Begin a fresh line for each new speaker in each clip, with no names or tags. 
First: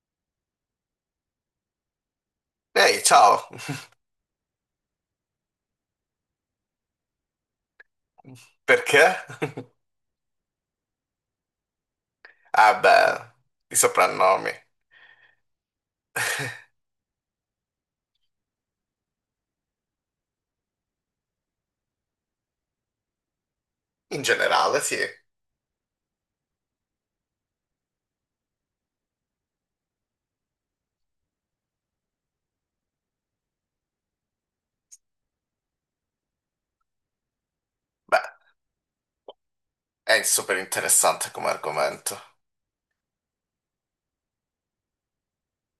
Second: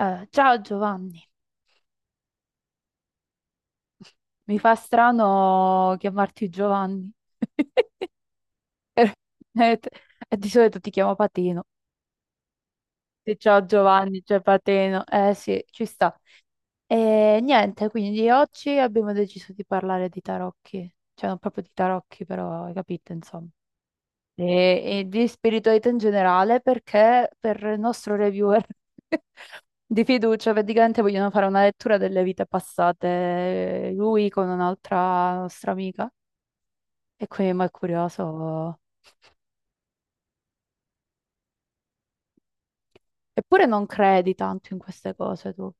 Ciao Giovanni,
Ehi, ciao!
mi fa strano chiamarti Giovanni.
Perché?
Eh, t- Di solito ti chiamo Patino.
Ah beh,
Sì, ciao
i
Giovanni, c'è
soprannomi.
Patino. Eh sì, ci sta. E niente, quindi oggi abbiamo deciso di parlare di tarocchi. Cioè, non proprio di tarocchi, però hai capito, insomma.
In generale,
E,
sì.
e di spiritualità in generale, perché per il nostro reviewer di fiducia, praticamente vogliono fare una lettura delle vite passate, lui con un'altra nostra amica. E quindi ma è
Beh,
curioso.
è super interessante come argomento.
Eppure non credi tanto in queste cose tu.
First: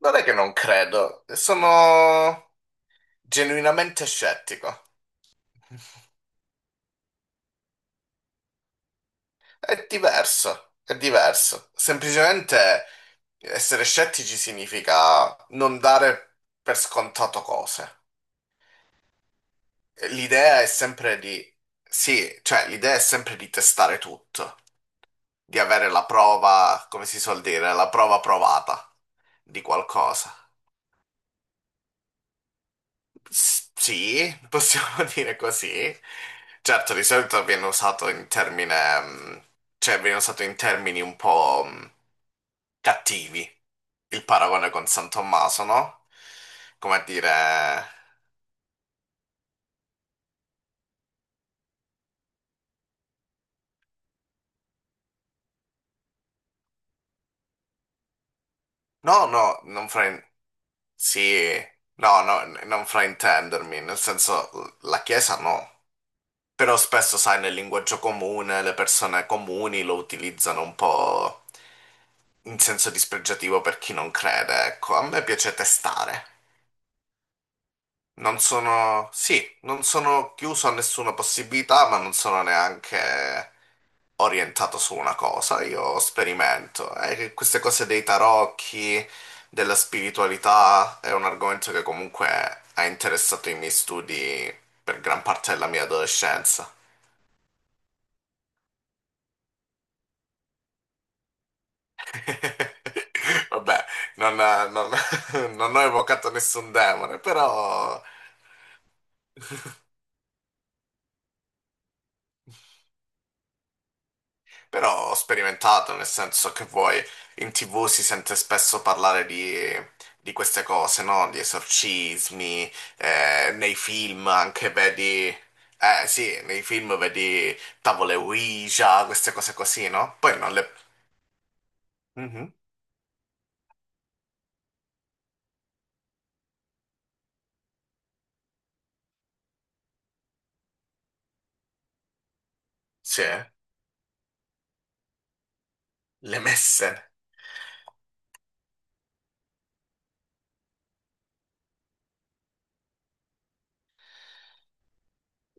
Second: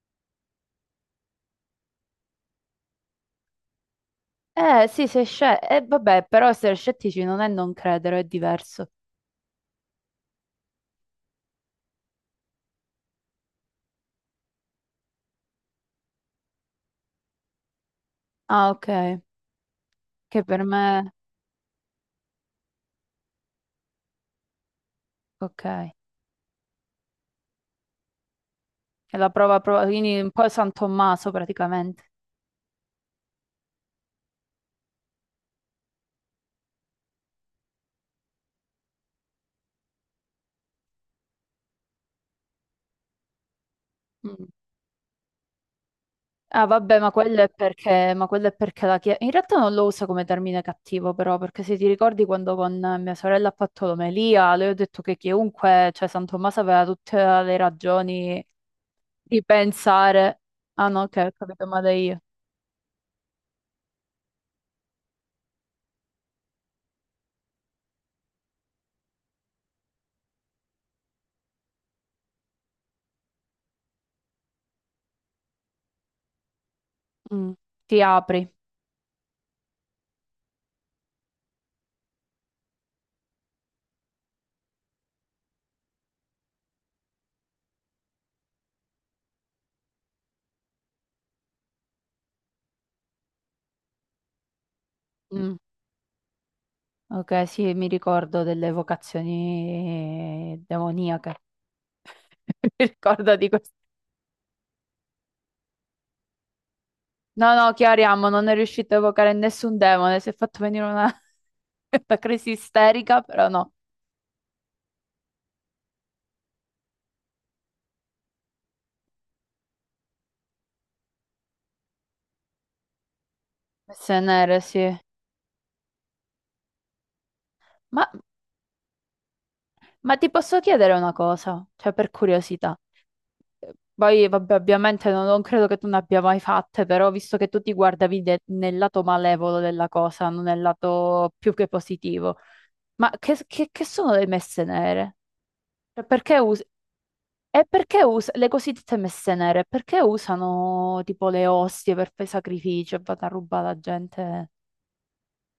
Non è che non credo, sono genuinamente scettico.
Eh sì, sei scettico. Eh vabbè, però essere scettici non è non credere, è diverso.
È diverso, è diverso. Semplicemente essere scettici significa non dare per scontato cose.
Ah, ok. Che
L'idea
per
è
me...
sempre di... Sì, cioè l'idea è sempre di testare tutto, di
Ok.
avere
È
la prova, come si suol dire, la prova provata
la prova,
di
prova... Quindi un
qualcosa.
po' San Tommaso praticamente.
Sì, possiamo dire così. Certo, di solito viene usato in termine, cioè viene usato in termini un po' cattivi, il
Mm.
paragone con San Tommaso, no?
Ah,
Come
vabbè,
a
ma quello è
dire,
perché, ma quello è perché la Chiesa... In realtà non lo usa come termine cattivo, però, perché se ti ricordi quando con mia sorella ha fatto l'omelia, le ho detto che chiunque, cioè San Tommaso aveva tutte le ragioni
no,
di
no, non...
pensare, ah no, che ho
Sì,
capito male io.
no, no, non fraintendermi, nel senso, la Chiesa no. Però spesso, sai, nel linguaggio comune le persone comuni lo utilizzano un po' in senso dispregiativo per chi non crede, ecco. A me piace testare.
Mm, ti
Non
apri.
sono, sì, non sono chiuso a nessuna possibilità, ma non sono neanche orientato su una cosa. Io sperimento. E che queste cose dei tarocchi, della spiritualità, è un argomento che comunque ha interessato i miei studi per gran parte
Mm,
della mia adolescenza.
ok, sì, mi ricordo delle vocazioni demoniache. Mi ricordo di questo.
Vabbè, non, non- non ho evocato nessun demone,
No, no,
però,
chiariamo, non è riuscito a evocare nessun demone, si è fatto venire una, una crisi isterica, però no.
però ho sperimentato, nel senso che vuoi, in TV si sente spesso parlare di queste cose, no? Di esorcismi, nei
Messe
film
nere,
anche
sì.
vedi... Eh sì, nei film vedi
Ma,
tavole Ouija, queste cose così,
ma
no?
ti
Poi non
posso
le...
chiedere una cosa, cioè per
Mhm.
curiosità. Poi, vabbè, ovviamente non credo che tu ne abbia mai fatte, però visto che tu ti guardavi de- nel lato malevolo della cosa, non nel lato più che positivo, ma
Sì,
che sono le messe nere? Cioè,
le messe.
perché us- le cosiddette messe nere? Perché usano tipo le ostie per fare sacrificio e vanno a rubare la gente.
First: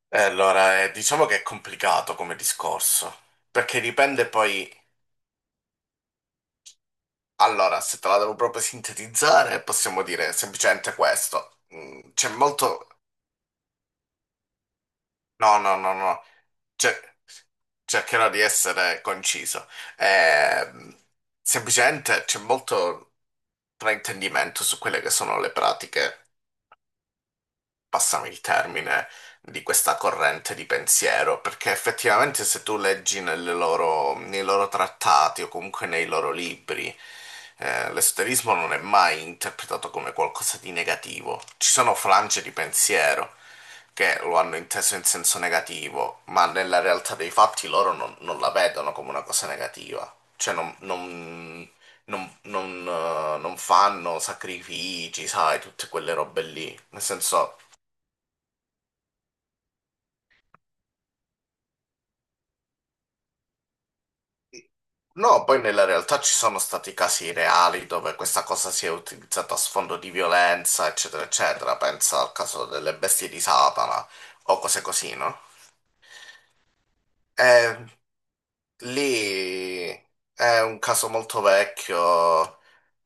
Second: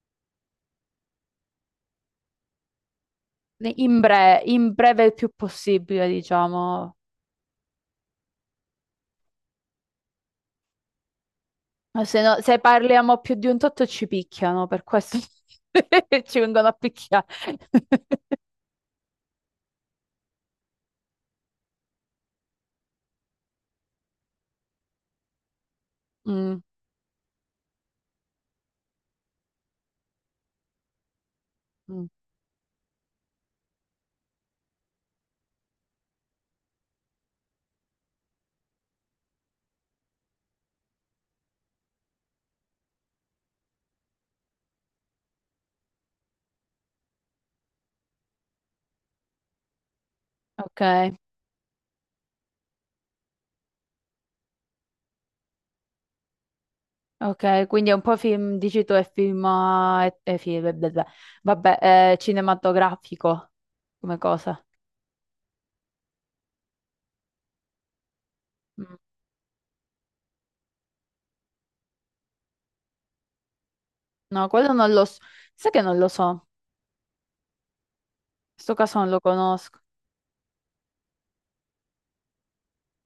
E allora, diciamo che è complicato come discorso, perché dipende
In
poi...
breve il più possibile, diciamo.
Allora, se te la devo proprio sintetizzare, possiamo dire semplicemente questo. C'è
Se
molto...
parliamo più di un tot ci picchiano, per questo
No, no, no, no.
ci vengono a
Cer-
picchiare.
cercherò di essere conciso. Ehm, semplicemente c'è molto fraintendimento su quelle che sono le pratiche.
Mm,
Passami il termine, di questa corrente di pensiero, perché
mm.
effettivamente se tu leggi nei loro trattati o comunque nei loro libri, l'esoterismo non è mai interpretato come qualcosa di negativo. Ci sono frange di pensiero che lo hanno inteso in senso negativo, ma nella realtà dei fatti loro non la vedono come una cosa negativa. Cioè non,
ok,
non- non- non, non fanno sacrifici, sai, tutte quelle robe lì. Nel senso,
ok, quindi è un po' film, dici tu, è film, film, beh, beh, beh. Vabbè, è cinematografico come cosa.
no, poi nella realtà ci sono stati casi reali dove questa cosa si è
Mm.
utilizzata a sfondo di violenza, eccetera, eccetera. Pensa al caso delle bestie di Satana
No,
o
quello
cose
non lo
così,
so,
no?
sai che non lo so, in
Eh,
questo caso non lo conosco.
lì è un caso molto vecchio,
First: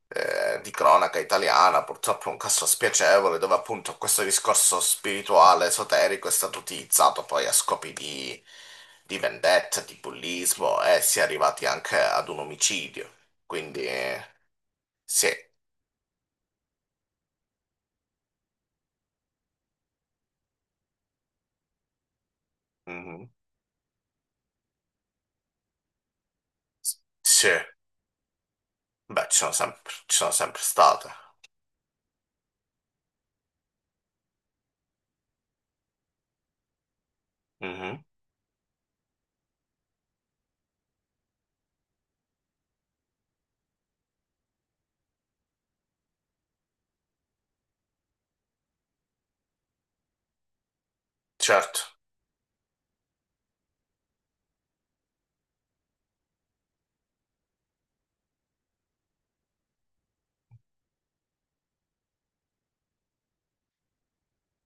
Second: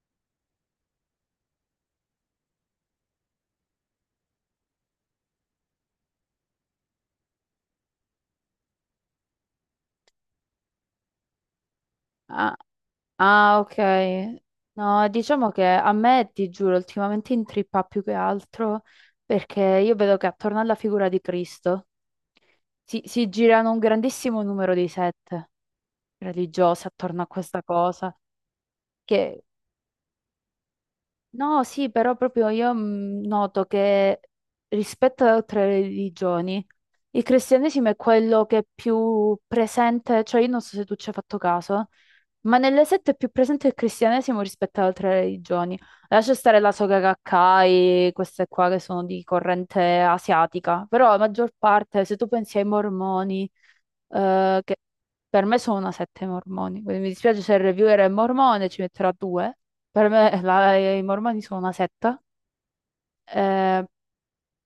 di cronaca italiana, purtroppo un caso spiacevole dove appunto questo discorso spirituale, esoterico è stato utilizzato poi a scopi di vendetta, di bullismo e si è arrivati anche ad un
Ah,
omicidio.
ah, ok,
Quindi
no,
sì.
diciamo che a me, ti giuro, ultimamente intrippa più che altro perché io vedo che attorno alla figura di Cristo si
Mhm.
girano un grandissimo numero di sette religiose attorno a
Sì,
questa cosa
beh,
che...
ci sono sempre state.
No, sì, però proprio io noto che rispetto ad altre religioni, il cristianesimo è
Mhm.
quello che è più presente, cioè io non so se tu ci hai fatto caso, ma nelle sette è più presente il cristianesimo rispetto ad altre religioni. Lascia stare la Soga Gakkai, queste qua che sono di corrente asiatica, però la maggior
Certo,
parte, se tu pensi ai mormoni, che per me sono una sette mormoni, quindi mi dispiace se il reviewer è mormone, ci metterà due. Per me la- i Mormoni sono una setta. Eh,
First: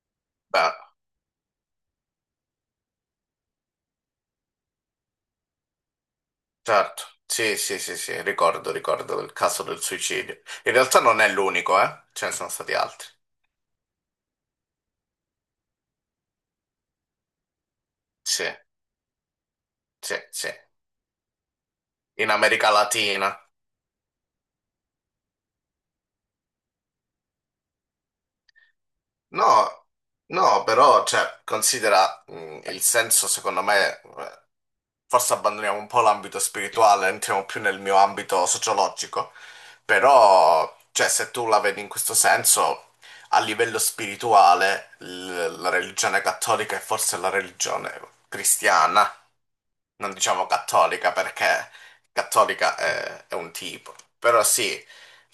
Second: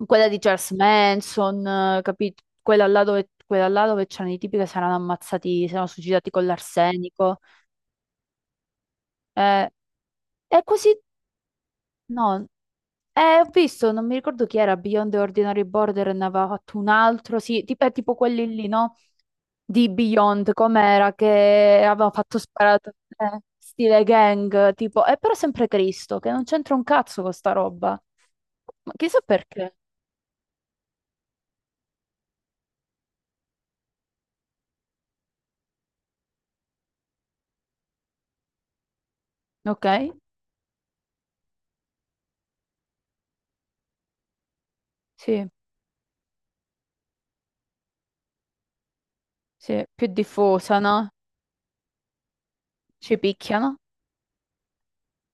quella di Charles
beh.
Manson, capito? Quella là dove c'erano i tipi che si erano ammazzati, si erano suicidati con
Certo,
l'arsenico.
sì, sì, sì, sì, ricordo, ricordo il caso
Eh,
del suicidio.
è
In
così.
realtà non è l'unico, eh? Ce ne
No,
sono stati altri.
ho visto, non mi ricordo chi era, Beyond the Ordinary Border, ne aveva fatto un altro, sì, tipo, è tipo
Sì,
quelli lì, no? Di
sì, sì.
Beyond, com'era, che aveva
In
fatto
America
sparato,
Latina.
stile gang, tipo, è però sempre Cristo, che non c'entra un cazzo con sta roba. Ma chissà perché.
No, no, però, cioè, considera, il senso, secondo me, forse abbandoniamo un po' l'ambito spirituale, entriamo più nel mio ambito sociologico,
Ok,
però, cioè, se tu la vedi in questo senso, a livello spirituale,
sì,
la religione cattolica è forse la religione cristiana,
sì, più
non diciamo
diffusa, no?
cattolica perché cattolica
Ci
è un
picchiano.
tipo, però sì,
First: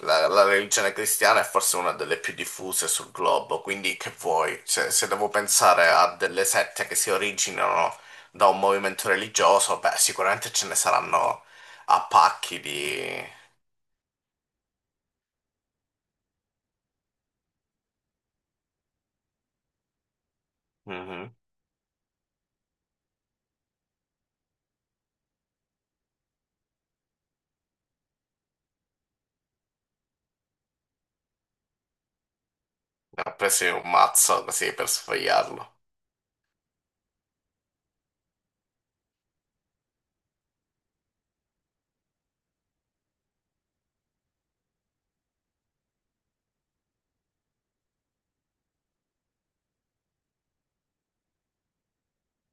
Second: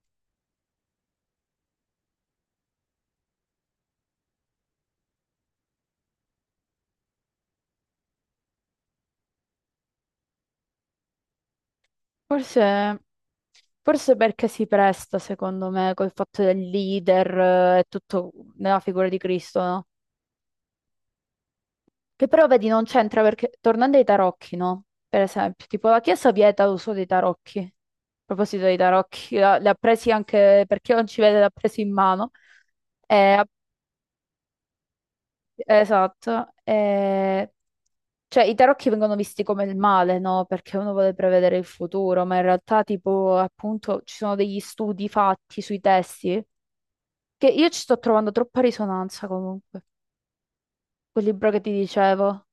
la religione cristiana è forse una delle più diffuse sul globo, quindi che vuoi? Se, se devo pensare a delle sette che si originano da un movimento religioso, beh, sicuramente ce ne saranno a pacchi
Forse,
di...
forse perché si presta, secondo me, col fatto del leader e tutto nella figura di Cristo, no?
Mhm.
Che però, vedi, non c'entra perché, tornando ai tarocchi, no? Per esempio, tipo la Chiesa vieta l'uso dei tarocchi. A proposito dei tarocchi, la- li ha presi anche, per chi non ci vede, li ha presi in mano.
Ne ho
E
preso un mazzo così per sfogliarlo.
esatto, cioè i tarocchi vengono visti come il male, no? Perché uno vuole prevedere il futuro, ma in realtà tipo appunto ci sono degli studi fatti sui testi che io ci sto trovando troppa risonanza comunque, quel libro che ti dicevo.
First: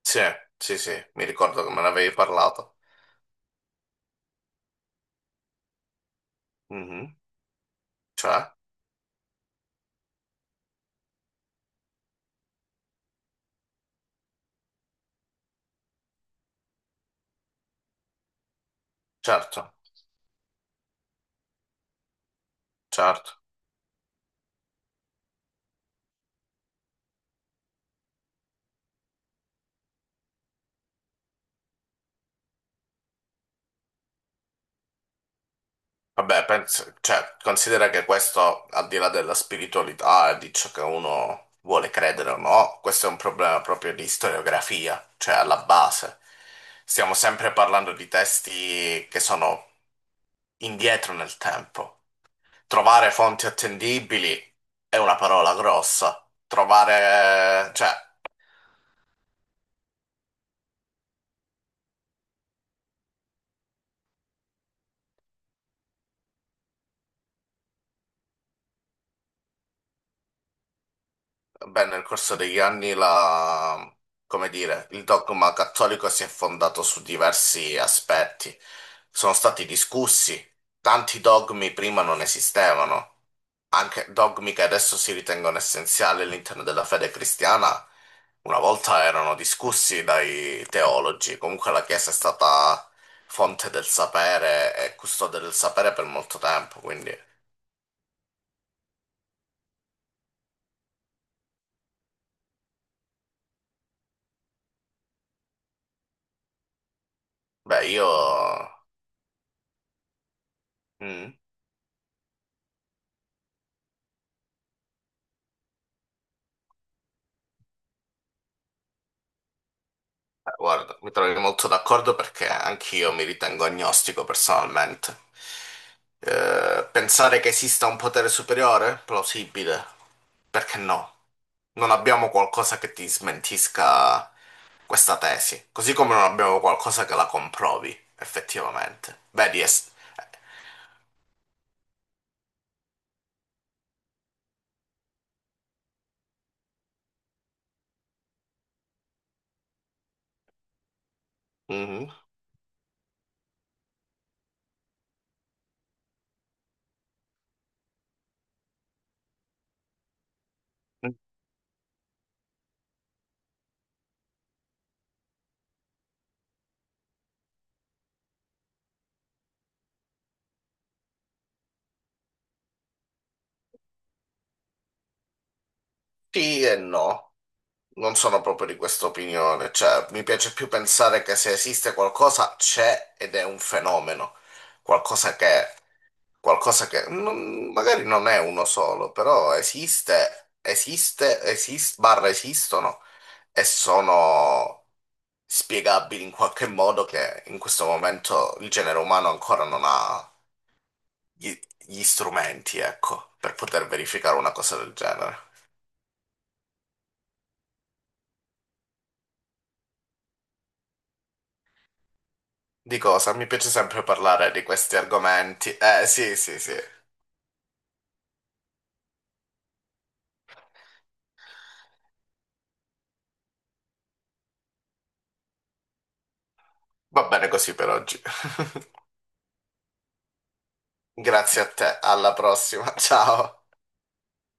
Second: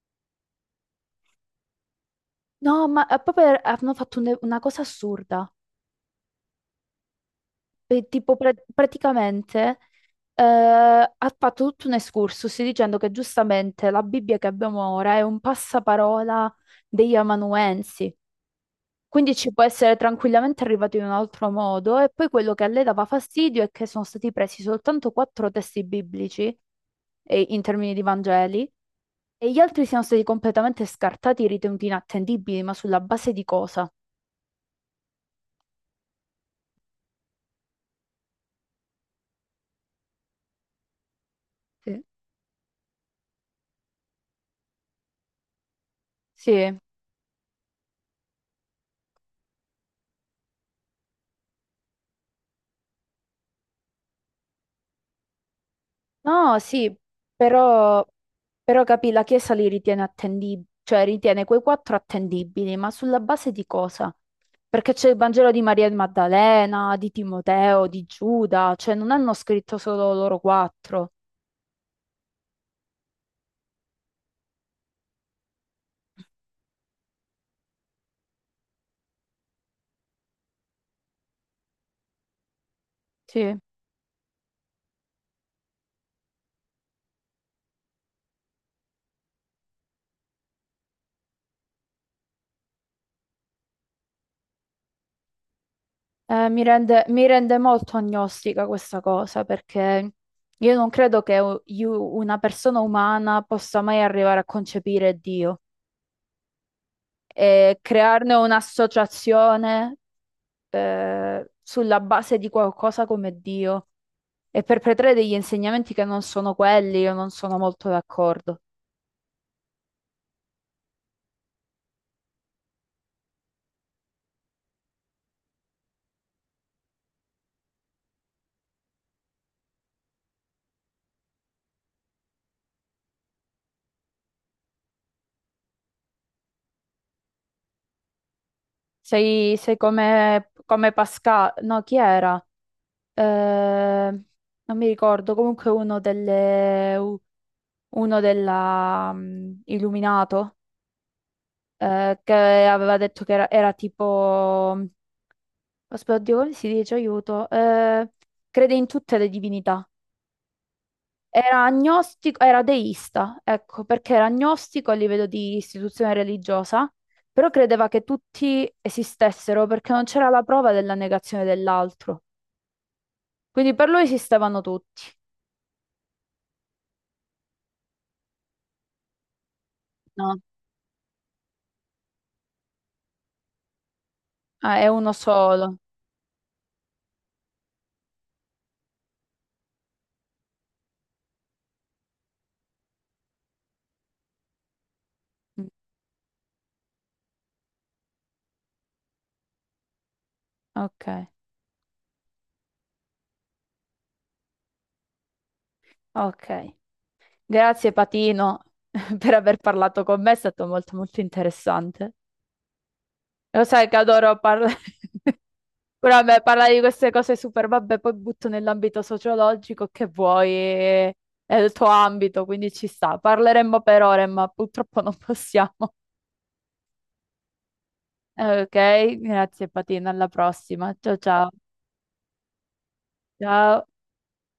Sì, sì, sì, mi ricordo che me ne avevi parlato.
No, ma hanno fatto un- una cosa assurda.
Mhm.
E tipo
Cioè,
praticamente ha fatto tutto un excursus dicendo che giustamente la Bibbia che abbiamo ora è un passaparola degli amanuensi. Quindi ci può
certo,
essere tranquillamente arrivato in un altro modo e poi quello che a lei dava
certo.
fastidio è che sono stati presi soltanto quattro testi biblici e- in termini di Vangeli e gli altri siano stati completamente scartati, ritenuti inattendibili, ma sulla base di cosa?
Vabbè, cioè, considera che questo, al di là della spiritualità e di ciò che uno vuole
Sì.
credere o no, questo è un problema proprio di storiografia, cioè alla base.
Sì.
Stiamo sempre parlando di testi che sono indietro nel tempo. Trovare fonti attendibili è una parola grossa.
No, sì,
Trovare, cioè.
però, però capì, la Chiesa li ritiene attendibili, cioè ritiene quei quattro attendibili, ma sulla base di cosa? Perché c'è il Vangelo di Maria Maddalena, di Timoteo, di Giuda, cioè non hanno scritto solo loro quattro.
Beh, nel corso degli anni come dire, il dogma cattolico si è fondato su diversi aspetti. Sono stati discussi, tanti dogmi prima non esistevano,
Sì,
anche dogmi che adesso si ritengono essenziali all'interno della fede cristiana, una volta erano discussi dai teologi. Comunque la Chiesa è stata fonte del sapere e custode del sapere per molto
eh,
tempo, quindi
mi rende molto agnostica questa cosa, perché io non credo che una persona umana possa mai arrivare a concepire Dio e
beh, io...
crearne un'associazione
Mm.
sulla base di qualcosa come Dio e perpetrare degli insegnamenti che non sono quelli, io non sono molto d'accordo.
Guarda, mi trovi molto d'accordo perché anch'io mi ritengo agnostico personalmente. Pensare che esista un potere superiore? Plausibile. Perché no? Non abbiamo qualcosa che ti smentisca questa tesi, così come non abbiamo qualcosa che la comprovi, effettivamente.
Sei,
Vedi,
sei
es-
come, come Pascal, no, chi era? Eh, non mi ricordo, comunque uno della, Illuminato,
Mhm.
che aveva detto che era tipo, aspetta, oddio, come si dice, aiuto. Crede in tutte le divinità. Era agnostico, era deista, ecco, perché era agnostico a livello di istituzione religiosa, però credeva che tutti esistessero perché non c'era la prova della negazione dell'altro. Quindi per lui esistevano tutti.
Sì e no. Non sono proprio di questa opinione, cioè mi
No.
piace più pensare che se esiste qualcosa c'è ed è un fenomeno,
Ah, è uno
qualcosa che
solo.
qualcosa che magari non è uno solo, però esiste, esiste, esiste, barra esistono e sono
Mm,
spiegabili in qualche modo che in questo momento il genere umano ancora non ha
Ok,
gli, gli strumenti, ecco, per poter verificare una cosa del genere.
ok. Grazie Patino per aver parlato con me, è stato molto molto interessante.
Di cosa? Mi
Lo
piace
sai che
sempre
adoro
parlare di
parlare.
questi argomenti.
Però
Sì,
vabbè,
sì,
parlare
sì.
di queste cose super, vabbè, poi butto nell'ambito sociologico che vuoi, è il tuo ambito, quindi ci sta. Parleremmo per ore, ma purtroppo non possiamo.
Va bene così per oggi.
Ok, grazie Patina, alla prossima. Ciao ciao.
Grazie a te, alla prossima, ciao.
Ciao.